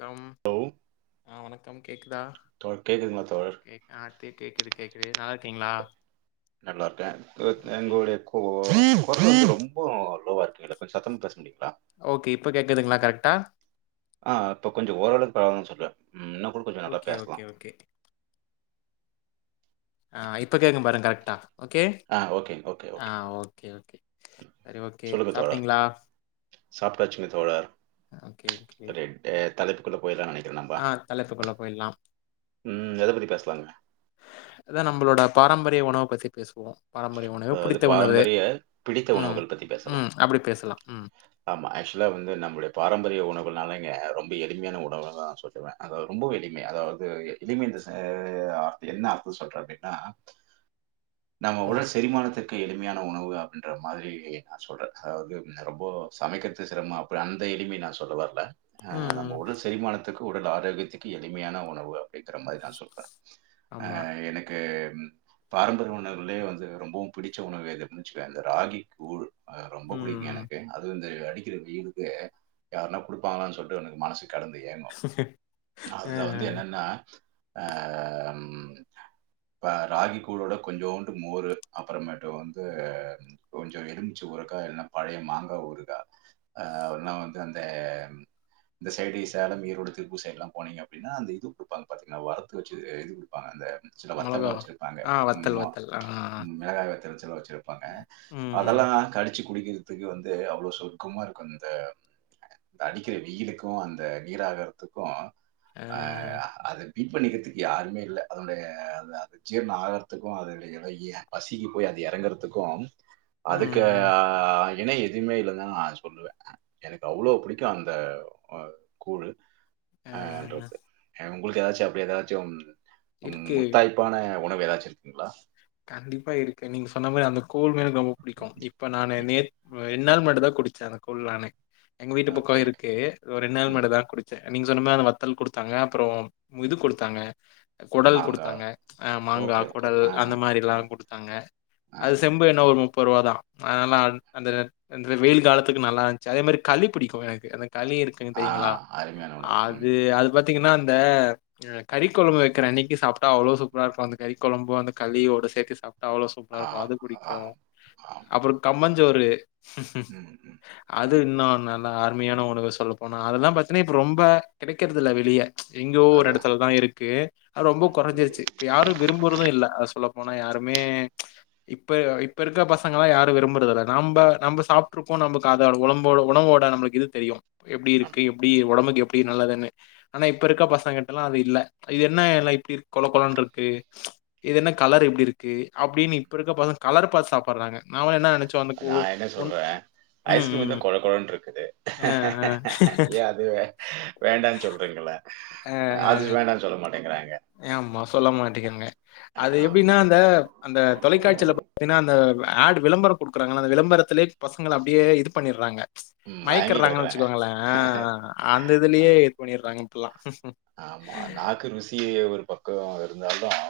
Come hello அ வணக்கம் கேக்குதா தோழர் கேக்குதுங்களா தோழர் கே அ கேக்குது கேக்குது நல்லா இருக்கீங்ளா நல்லாருக்கே எங்கு டே கோ ரொம்போ லோவாருக்கு இல்ல கொஞ்ச சத்தமா பேச முடியுங்ளா ஓகே இப்ப கேக்குதுங்ளா கரெக்டா ஆ இப்ப கொஞ்ச ஓரளவுக்கு பரவாலன் சொல்வ ம் இன்னங் கூட கொஞ்ச நல்லா ஓகே பேசலா ஓகே ஓகே ஆ இப்ப கேக்கும் பாருங் கரெக்டா ஓகே ஆ ஓகே ஓகே ஆ ஓகே ஓகே சரி ஓகே சாப்டிங்ளா சாப்பிட்டாச்சுங்க தோழர் ஓகே கே சரி டே- தலைப்புக்குள்ள போயர்லான் நெனை ஆ தலைப்புக்குள்ள போயிர்லா ம் எத பத்தி பேசலாங்க அதா நம்பளோட பாரம்பரிய உணவு பசிக்குஸ் பாரம்பரிய உணவு அதாவது பிடித்த உணவு பாரம்பரிய பிடித்த ம் உணவுகள் பத்தி பேசலாம் ம் அப்டி பேசலா ம் ஆமா ஆக்சுவ்லா வந்து நம்முளுடைய பாரம்பரிய உணவுனாலைங்க ரொம்ப எளிமையான உணவதா சொல்லுவ அதா ரொம்ப எளிமையா அதாவ்து எளிம இந்த செ அ என்ன அர்த்த சொல்ற அப்டினா நம்ம ம் உடல் செரிமானத்திற் கு எளிமையான உணவு அப்டின்ற மாதிரி நா சொல்ற அதாவ்து ரொம்போ சமைக்கெற்து சிரம்மா அப்டி அந்த எளிமை நா சொல்ல வர்ல ஆ ம் நம்ம ம் உடல் செரிமான த்துக்கு உடல் ஆரோக்கியத்துக்கி எளிமையான உணவு இக்ற மாரி நா சொல்றே அ ஆமா எனுக்கு ம் பாரம்பரிய உணவுகள்லியே வந்து ரொம்பவும் பிடிச்ச உணவு எது அப்பின் வெச்சுக்கே இந்த ராகி கூழு அது ரொம்ப ம் பிடிக்கு ம் எனக்கு இந்தவி அடிக்கிற வெயிலுக்கு யார்னா குடுப்பாங்களான் சொல்ட்டு எனக் மனசுக் கடந்து ஏங்கு அ அதுல வந்து என்னன்னா அ ம் ப்ப ராகி கூழோட கொஞ்சோண்டு மோரு அப்புறமேட்டு வந்து கொஞ்சோ எலுமிச்சு ஊரக்கா இல்ன்னா பழைய மா கா ஊருகா அ வல்னா வந்து அந்த இந்த சைடிஸ் சேலம் ஈரோடு திருப்பூர் சைடு எல்லாம் போனீங்க அப்பிடின்னா அந்த இது குடுப்பாங்க பாத்தீங்னா வறத்து வெச்சு இது குடுப்பாங்க அந்த சில மொளகா வத்தல்லா வெச்சிருப்பாங்க ஆ வத்தல் ம்மா வத்தல் ஆ மிளகாய் வத்தல்ஸ் எல்லா வெச்சிருப்பாங்க ம் அதெல்லா கடிச்சு குடிக்கிறதுக்கு வந் து அவ்ளோ சொர்க்கமா இருக்கு அந்த அடிக்கிற வெயிலுக்கூ அந்த நீராகரத்துக்கூ அ அ அது பீட் பண்ணிக்கித்துக்கு யாருமே இல்ல அதனுடைய அத அது ஜீர்ணோ ஆகறதுக்கூ அதனுடைய இளகிய பசிக்கி போய் அது எறங்கறதுக்கு அதுக்கு ம். அ அ அ ய் திணை அரி திமே இல்லதா ஆ சொல்லுவே எனக்கு அவ்ளோ புடிக்கு அந்த அ கூழு அ என்றது எ உங்ளுக்கு எதாச்சு அப்டி எதாச்சும் ம் இருக்கு. முத்தாய்ப்பான உணவு எதாச்சி இருக்குங்ளா கண்டிப்பா இருக்கு நீங் சொன்னா மாரி அந்த கூழ்னா எனக் ரொம்ப புடிக்கும் இப்ப நானு நேத் அ ரெண்ணால் முன்னாடிதா குடிச்சே அந்த கூழ் நானு எங்க வீட்டு பக்கோ ஓகே. இருக்கு ஒர் ரெண் நாள் ஓகே ம். முன்னாட தா குடிச்சே அ நீங்க சொன்ன மார் அந்த வத்தல் குடுத்தாங்க அப்றொம் மிது குடுத்தாங்க கொடல் மாங்கா. குடுத்தாங்க அ மாங்கா ஓகே, ஓகே. கொடல் ஆ. அந்த மாரி எல்லா அ, குடுத்தாங்க அ, அது ம். செம்பு என்ன ஒரு முப்புருவா தா ஆனால் அந்த நெ இந்த வெயில் காலத்துக்கு நல்லா இஞ்சா அதே மாரி களிப் பிடிக்கு எனக்கு என களி இருக்குங் ஆ தெரிங்களா அருமையான உணவு. ம். அது அது பத் த்திங்கன்னா அந்த அ கறி கொழம்பு வெக்கிற அன்னிக்கி சாப்ட்டா அவ்ளோ சூப்பராருக்கு அந்த கறி கொழம்பு அந்த களியோடு சேத்து சா அவ்ளோ சூப்ரா ஆ, இருக்கு அது ஆ. புடிக்கு ஆமா. அப்றோ கம்மஞ் ஜோறு ம், ம், அது ம். இன்னு ந அ அருமையான உணவு சொல்ல போனா அதெல்லாம் பாத்தீனா இப்ப ரொம்ப கிடைக்கறதில்ல வெளிய எங்யோ ஓர் அதுதான். எடத்துலதா இருக்கு அ ரொம்போ ம். கொறஞ்சிரிச்சி இப்ப யாரு விரும்புறது இல்ல அஸ் சொல்லப்போனா யாருமே இப்ப இப்ப இருக்க பசங்கெல்லாம் யாரும் விரும்பறதில்லை நம்ப நம்ப சாப்ட்ருக்கோம் நம்ப அத உடம்போட உணவோட நம்பளுக்கு இது தெரியும் எப்டி ஆமா, இருக்கு எப்டி ஒடம்புக்கு எப் டீ நல்லா தானே ஆனா இப்ப ஆமா. இருக்க பசங் கிட்டல்லாம் அது இல்ல இது என்னெ எல்லா இப்டி கொழ கொழன்ட்ருக்கு கலர் இப்டி இருக்கு அப்டின்னு இப்ப இருக்க பசங்க கலரு பாத் சாப்பறாங்க நா என்ன சொல்றேன் ம், ஐஸ்கிரீம்தா ம். கொழ கொழன்ட்ருக்குது அ, ஏன் அது வே வேண்டான்னு சொல்றீங்களா அது வேண்டான்னு சொல்ல மாட்டேங்கிறாங் ஏம்மா சொல்ல மாட்டேங்காங்க அது எப்டின்னா ஆமா. அந்த அந்த தொலைக்காச்சில பாத்தீஙகன்னா அந்த ஆட் விளம்பர குடுக்குறாங்கல்ல அந்த விளம்பரத்துலேய் பசங்கள அப்டியே இது பண்ணீர்றாங்க ம் மயங்கி மயக்கிர்றாங்கன்னு கெடக்குறாங்க. வெச்சுக்கோங்களேன் அந்த இதுலயே இது பண்ணிட்றாங்க க்ளா ஆம்மா நாக்கு ருசியெ ஒரு பக்கம் இருந்தால்தான்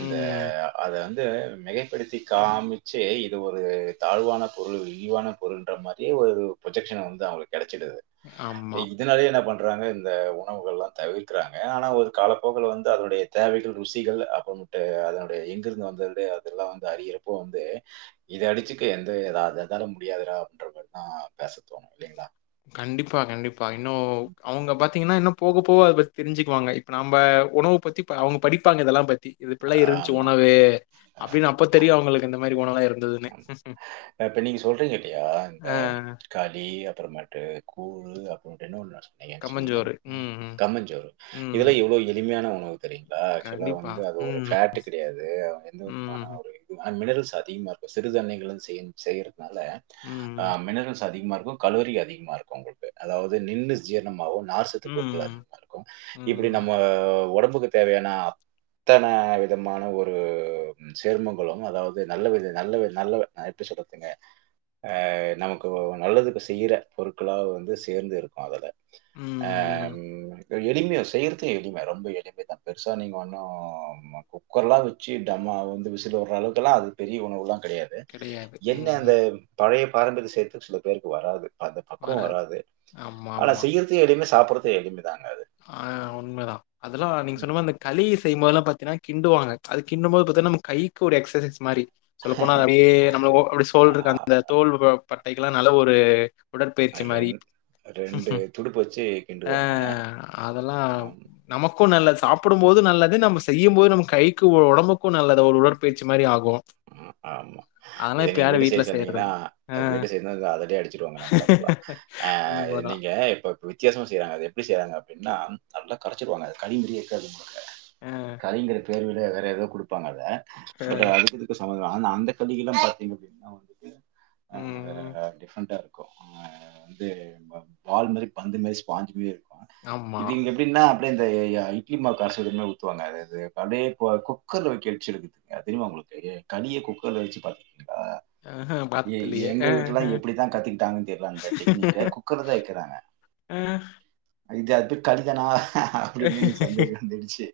இந்த ம். அது வந்து இது மிகைப்படுத்தி காமிச்சு இது ஒரு தாழ்வான பொருள் இழிவான பொருன்ற மாதிரியே ஒரு பு்ரொஜெக்ஷனை வந்து அவங்களுக்கு கிடைச்சிடுது ஆமா. இதனாலயே என்ன பண்ற தாங்க இந்த உணவுகள் எல்லாம் தவிர்க்கிறாங்க ஆனா ஒரு காலப்போக்கல வந்து அதனுடைய தேவைகள் ருசிகள் அப்புறமட்டு அதனுடைய எங்கிருந்து வந்தது அதெல்லாம் வந்து அறிகிறப்போ வந்து இதை அடிச்சுக்க எந்த எதாவ எதால முடியாதுடா அப்படின்ற மாதிரிதான் பேச தோணும் இல்லைங்களா கண்டிப்பா கண்டிப்பா ப்ப இன்னும் அவங்க பத்த ன்னா என்ன போக போக அதபத்தி தெரிஞ்சுக்குவாங்க இப்ப நம்ம உணவு பத்தி அவங்க படிப்பாங்க இதெல்லாம் பத்தி இப்படியெல்லாம் இருந்துச்சு ஆமா. உணவு அ, அப்படின்னு அப்ப ஆ. தெரியும் ஆமா. அவங்களுக்கு இந்த மாதிரி உணவு இரு அ தானேம் [inaudible] இப்ப நீங்க சொல்றீங்க இல்லையா இந்த கலி மாட்டட்டு கூழ் அப்படின்ன ஒ [unintelligible] நீங்க என்ன சொன்னீங்க கம்மஞ்சோறு. ம், ம். கம்மஞ்சோரு ம். இதுலல்லாம் எவ்வளவு எளிமையான தரி [inaudible] க்சுவலா கண்டிப்பா. வந்து அது ஒரு ம். ஃபேட் கிடையாதுங்க எந்த விமான ம். ஒரு இ மினரல் ச அதிகமாக இருக்கும் சிறுதானியங்கள் செய்ய செய்யற [inaudible] ம். அது மினரல்ஸ் அதிகமா இரு கலோரி அதிகமா இருக்கும் உங்களுக்கு அதாவது நின்று ஜீரணமாகும் நார்சத்து பொருட்கள் ம். அதிகமா இருக்கும் இப்படி ம். நம்ம உடம்பு க்கு தேவையான அத்தன விதமான ஒரு சேர்மங்களும் அதாவது நல்ல வி நல்ல நல்ல நாயட்டு சொல்லறதுங்க ஆஹ் நமக்கு நல்லதுக்கு செய்யிற பொருட்களாக வந்து சேர்ந்து இருக்கும் அதுல ம். அஹ் எளிமையை செய்யறத எளிம ரொம்ப எளிம தான் பெருசா நீங்க ஒண்ணும் குக்கர் லாம் வச்சு டம்மா வந்து விசில் வற அளவுக்குல்லாம் அது பெரிய உணவுலாம் கிடையாது கிடையாது. என்ன அந்த ம். பழைய பாரம்பரிய சேத்து சில பேருக்கு வராது அந்த பக்குவம் வராது ஆனா செய்யறது எளிமே சாப்படுற எதுமே ஆஹ் உண்மைதான் அதெல்லாம் நீங்க ம். சொன்னமாரி அந்த கலி செய்யபோதுல்லாம் பாத்தீன்னா கிண்டுவாங்க அது கிண்டும்போது பாத்தீன்னா நம கைக்கு ஒரு எக்சசைஸ் மாதிரி சொல்லப்போனா அப்டியே நம்மள அப்படி சோல் இருக்க அந்த ஆ தோல் பட்டைக்கு எல்லாம் நல்ல ஒரு உடற்பயிற்சி மாதிரி ரெண் துடுப்பு வச்சு கிண்டுவாங்க. ஆஹ் அதெல்லாம் ஆமா, நமக்கு க்கும் நல்லது சாப்பிடும்ப போதும் நல்லது நம்ம செய்யும் போது நம்ம கைக்கு உடம்புக்கும் நல்லது ஒரு உடற்பயிறி மாதிரி ஆகும் ஆமா அதெல்லாம் இதை இப்ப நீங்க யாரும் வீட்ல செய்ய சொன்னீங்கன்னா செய்றதில்ல. அ வீட்டு சைடுல இருந்து அடிச்சிட்டுவாங்க நம்மள அப்பலாம் அஹ் உண்மதான். நீங்க இப்ப வித்தியாசம் செய்யறாங்க அது எப்படி செய்றாங்க அப்டின்னா நல்லா கரைச்சிவாங்க அ, [inaudible] கலிங்குற பேர்ல வேற ஏதாவோ கொடுப்பாங்க அத அ. [unintelligible] ம். ஆஹ் டிஃப்ரெண்டா இருக்கும் வந்து பால்மாதிரி பந்து மாதிரி ஸ்பாஞ்சு மாறி இருக்கும் இது ஆமா. இங்க எப்டின்னா அப்படி இந்த இட்லி மாவு காசு [unintelligible] எதுவுமே ஊத்துவாங்க அது அப்படியே குக்கர்ல [unintelligible] இருக்குதுங்க தெரியுமா உங்களுக்கு களிய குக்கர்ல வச்சு பார்த் அஹ் ஆஹா, பார்த்ததில்லையே எங்க வீட்டு ஆஹா. எல்லாம் எப்படித்தான் கத்தக்கிட்டாங்கன்னு தெரியல அந்த டெக்னிக்க குக்கர் தான் வைக்கிறாங்க ஆஹ். இது அது [unintelligible] நாள் அப்படின்னு சந்தேகம் வந்துடுச்சு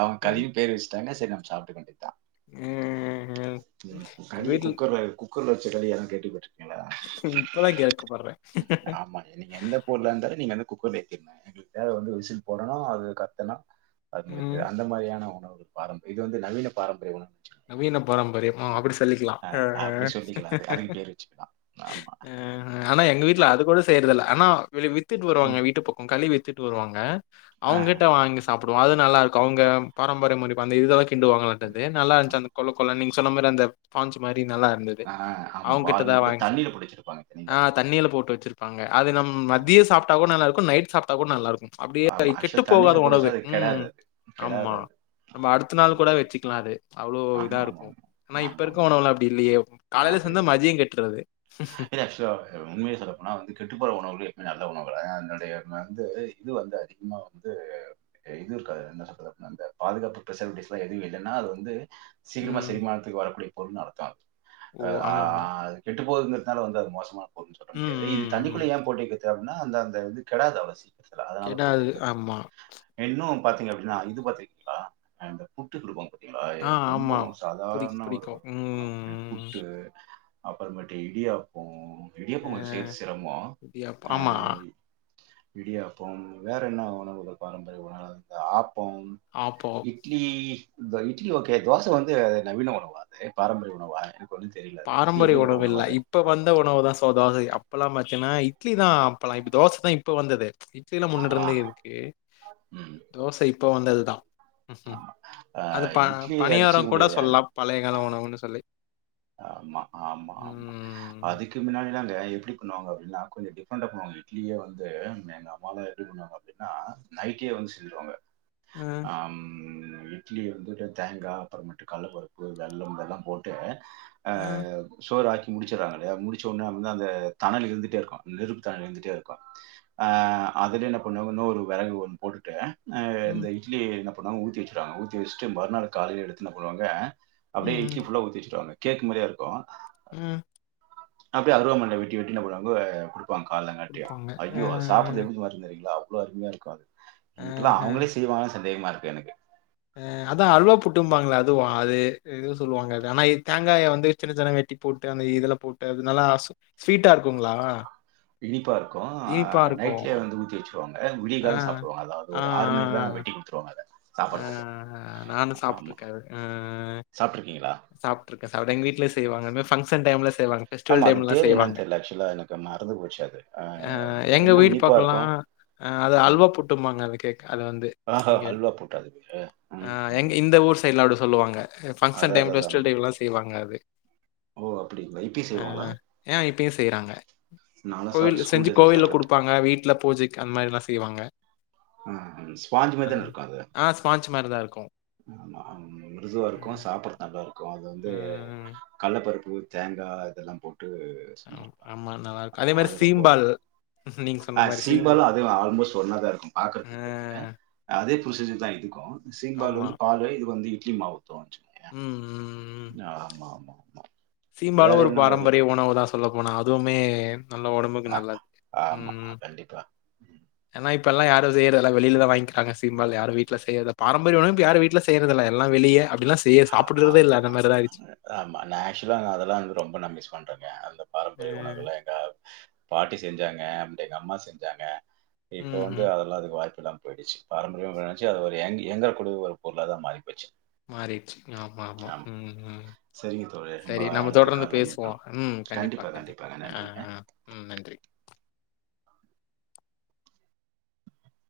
அவன் களி பேர் வச்சு [unintelligible] சாப்பிட்டுக்க வேண்டியது தான் ஆஹ். எங்க களிய வீட்ல குக்ர்ல்ல இருக்கும் குக்கர்ல வச்சு [unintelligible] கெட்டுப் போச்சு இப்பதான் [unintelligible] குக்கர் [unintelligible] மேல வந்து விசில் போடணும் அது கத்தனும் அது ம், முடிஞ்சது அந்த மாரியான உணவு பாரம்பரியம் இது வந்து நவீன பாரம்பரிய உணவு நவீன பாரம்பரியமோ அப்டி சொல்லிக்கலாம் அ அப்படி ஆஹ் சொல்லிக்கலாம் அது. அதுக்கு பேர் வச்சுக்கலாம். ஆமா. ஆஹ் ஆனா எங்க வீட்ல அது கூட செய்யறதில்ல ஆனா விளைவி வித்திட்டு வருவாங்க ம். வீட்டு பக்கோ களி வித் வித்துட்டு வருவாங்க ஆ. அவுங்ககிட்ட வாங்கி சாப்டுவோம் அத நல்லாருக்கும் அவுங்க பாரம்பரிய முறைப்படி அந்த இதுல்லாம் கிண்டுவாங்க வான்டு வந்து நல்லா இரு ஆ, ஆமா. அந்த கொலகொலன்னு நீங்க சொன்ன மாறி அந்த பான்சு மாரி நல்லா இருந்தது ஆ ஆமா. அவுங்ககிட்ட பால் தான் மாரி வாங்கி சாப் தண்ணீல புடிச்சிருப்பாங்க. தெரியுங்களா அது? ஆஹ் தண்ணில போட்டு வச்சிருப்பாங்க அது நம்ப ஆமா. மதியம் சாப்ட்டா கூட நல்லா இரு கு நைட் சாப்ட்டா கூட நல்லாருக்கும் ஆமா. அப்டியே கெட்டு ஆக்சுவலா தண்ணீல போகாத போட்டுச்சா உணவு அது உம் கெடாது அது. கெடாது ஆமா அது. நம்ம ஆமா. அடுத்த நாள் கூட ம். வச்சுக்கலாம் அது அவ்ளோ இதா ஆமா, ஆமா, இருக்கும் ஆமா. ஆனா இப்ப ஆமா, இருக்க ஆமா. உணவெல்லாம் அப்டி இல்லயே காலேல அப்படி செஞ்சா கிடையாது. மதியம் கெட்ரூது இல்ல ஆக்சுவலா உண்மய ஒரு சொல்லப்போனா வந்து கெட்டுப் போற உணவுலயே [unintelligible] நல்ல உணவுகள அதனுடைய ம வந்து இது அந்த [unintelligible] வந்து இது க என்ன சொல்றது அப்டினா அந்தப் பாதுகாப்பு ஃபெசலிட்டிஸ்ல்லா எதும் இல்லன்னா அது வந்து சீக்கிரமா ம். செரிமானத்துக்கு வரக்கூடிய பொருள்னு அர்த்தோ ஓ அஹ் ஆமாமா. அஹ் அது [unintelligible] கெட்டுப் போகுதுங்கிறதுனால வந்து அது மோசமான பொருள்னு சொல்ல ம், முடியாது இது ம், ம். தனிக்குள்ள ஏன் போட்டு வைக்கிறது அப்டின்னா அந்த அந்த இது கெடாது அவ்ளோ சீக்கர கெடாது ஆமா இன்னும் பாத்தீங்க அப்டின்னா இது பாத்துறுக்கீங்ளா இந்த புட்டு குடுப்பாங்க பாத் றுங்களா ஆ ஆமா. ரொம்பவு புடிக் சாதாரண ஒரு புடிக்கும். உணவு ம். புட்டு அப்பறமேட்டு இடியாப்போம் அ இடியாப்போ கொஞ்சோ செய்ரது சிரமோ இடியாப்பம். ஆமா. அஹ் இடியாப்போம் வேற என்ன உணவுகள் பாரம்பரிய உணவு இந்த ஆப் போம் ஆப்போ இட்லி இந்த இட்லி ஓகே தோச வந்து நவீன உணவா அது பாரம்பரிய உணவா ஒன்னு தெரில பரிய உணவு இல்ல இப்ப வந்த உணவு தான் சோ தா அது இப்பெல்லாம் பாத்திங்கன்னா இட்லி தான் அப்பல்லாம் இப் தோச தான் இப்ப வந்தது ச் இட்லிலா முன்னட ஆ. இருந்தே இருக்கு ம். தோச இப்போ வந்ததுதான் ஆமா. அ அது ப இட்லி அடிச்சுக்க பணியாரம் கூட முடியாது. சொல்லலாம் பழைய கால உணவுன்னு சொல்லி ஆமா ஆமா ஆமா ம். அதுக்கு முன்னாடிலா எப்படி பண்ணுவாங்க அப்படின்னா கொஞ்சம் டிஃப்ரெண்டா பண்ணுவாங்க இட்லியே வந்து எங்க அம்மாலாம் எப்படி பண்ணுவாங்க அப்படின்னா நைட்டே வந்து செஞ்சருவாங்க அ, ஆம் இட்லி வந்துட்டு தேங்காய் அப்புறமட்டு கடலப்பருப்பு வெள்ளம் இதெல்லாம் போட்டு அ, அஹ் சோராக்கி முடிச்சறாங்கலா இல்லையா முடிச்ச உடனே வந்து அந்த தனல் இருந்துகிட்டே இருக்கும் நெருப்பு தனல் இருந்துகிட்டே இருக்கும் அதுலே என்ன பண்ணுவாங்க இன்னொரு வெரகு ஒன்னு போட்டு இந்த ம், இட்லி போனா ஊத்தி வச்சவாங்க ஊத்தி வச்சுட்டு மறுநாள் காலையில எடுத்து என்ன பண்ணுவாங்க அப்படியே ம், இட்லி ஃபுல்லா ஊத்தி வச்சுருவாங்க கேக்கு மாறியே இருக்கும் உஹம் அப்படியே அருவாமண்ண வெட்டி வெட்டி என்ன பண்ணுவாங்க காலங்கட்டி குடுப்பாங்க. அ, ஐயோ அத சாப்பறது எப்படி இருக்கு தெறீங்களா ரொம்ப அருமையா இருக்கு அ, இடல்லாம் அவங்களே செய்வாங்க சந்தேகமா இருக்கு எனக்கு அஹ் அதான் அல்வா புட்டுபாங்களே அதுவும் அது எதுவும் சொல்லுவாங்க ஆனா தேங்காய வந்து சின்ன சின்ன வெட்டி போட்டு அந்த இதுல போட்டு அது நல்லா ஸ்வீட்டா இருக்குங்களா இனிப்பா இனிப்பா இருக்கும்ஹ் இருக்கும். நைட்லயே வந்து ஊத்தி வச்சு ங்க விடிய ஆ, காலைல சாப்பிடுவாங்க அதாவது ஒரு ஆறு மணிக்குல்லா வெட்டி கொடுத்துவாங்க அதை சாப்பிட்றதுக்கு ஆஹ் நானும் ஆமா சாப்பட்டுருக்கே உஹ் சாப்பிட்ருக்கீங்களா சாப்பிட்டுருக்க சாப்ட எங்க வீட் வீட்லயே செய்வாங்க ஃபங்சன் டைம்ல செய்வாங்க ஆமா பெஸ்டிவல் அது டைம் ல பேர் என்னன்னு செய்வாங்க தெரியல ஆக்சுவலா எனக்கு மறந்து போச்சு அது ஆஹ் அஹ் எங்க ரொம்ப வீடு இனிப்பா இருக்கும் பக்கலாம் அத ம். அல்வா புட்டும்பாங்க அது வந்து இங்க போட்டாது ஆ எங்க உம்ம் இந்த ஊர் சைட்லாம் அப்டி சொல்லுவாங்க ஃபங்சன் டைம் பெஸ்டிவல் டைம் செய்வாங்க ஓ அப்படிங்களா இப்பி செய்வாங்களா அது செய்றாங்க நானும் கோவில் சாப்பிட்டு ஸ்கூல் செஞ்சு டேஸ்ல கோவில்ல சாப்பிட்டது குடுப்பாங்க வீட்டு வீட்ல பூஜைக்கு அந்த மாதிரிலாம் செய்வாங்க ஆஹ் ஸ்பாஞ்ச் மாரி அந் தான இருக்கும் அது ஸ்பாஞ்ச் மாரிதான் இருக்கும் ஆமா மிருதுவா இருக்கும் சாப்டுற நல்லா இருக்கும் அது அ வந்து ம். கள்ளப்பருப்பு தேங்கா இதெல்லாம் போட்டு ஆமா, அது ஆமா நல்லாருக்கும். அதே மாரி அது ரொம்ப சீம்பால் நீங்க சொன்ன மாரி சீம்பால். சீம்பால அது ஆல்மோஸ்ட் ஒன்ன தான் இருக்கும் ஆ பாக்கறதுக்கு அதே புரோசிஜர் தா இதுக்கு சீம்பால் வந்து பாலு இது வந்து இட்லி மாவு ஊத்துவாங்க உஹம் உம் ம்ம் சீம்பாலும் ஒரு பாரம்பரிய உணவுதான் சொல்ல போனா அதுவுமே நல்ல உடம்புக்கு அ நல்லது ஆமா, உஹம் கண்டிப்பா. ம். ஏன்னா இப்பல்லாம் யாரும் செய்றது இல்ல வெளில தான் வாங்கிக்குறாங்க சீம்பால் யாரும் வீட்ல செய்றது இல்ல பாரம்பரியமா வீட்ல செய்றது இல்ல எல்லாம் வெளிய அப்படிலாம் செய்ய ஹ சாப்பிடுறதே இல்ல ஆமா அந்த மாரிதான் ஆயிடுச்சு ஆமா நான் ஆக்சுவலா அதெல்லாம் வ ரொம்ப நம்பிஸ் பண்றேங்க அந்த பாரம்பரிய ம் உணவுல எங்க பாட்டி செஞ்சாங்க அப்படி எங்க அம்மா செஞ்சாங்க இப்ப ம் வந்து ம் அதெல்லாம் அதுக்கு வாய் பலாம் போயிடுச்சு பாரம்பரியம் வெனச்சு அத ஒரு எங் எங்க குடுவ பொருளாதா மாறி போச்சு மாறிச்சு ஆமா ஆமா உம் உம் சரிங்க தோழரே. நம்ப சரி நம்ம அடுத்த தொடர்ந்து கால்ல மீட் பேசுவோம் பண்ணலாம். உம் கண்டிப்பா கண்டிப்பா கண்டிப்பாங்க. நன்றி. ஆஹ்ஹ் உம் நன்றி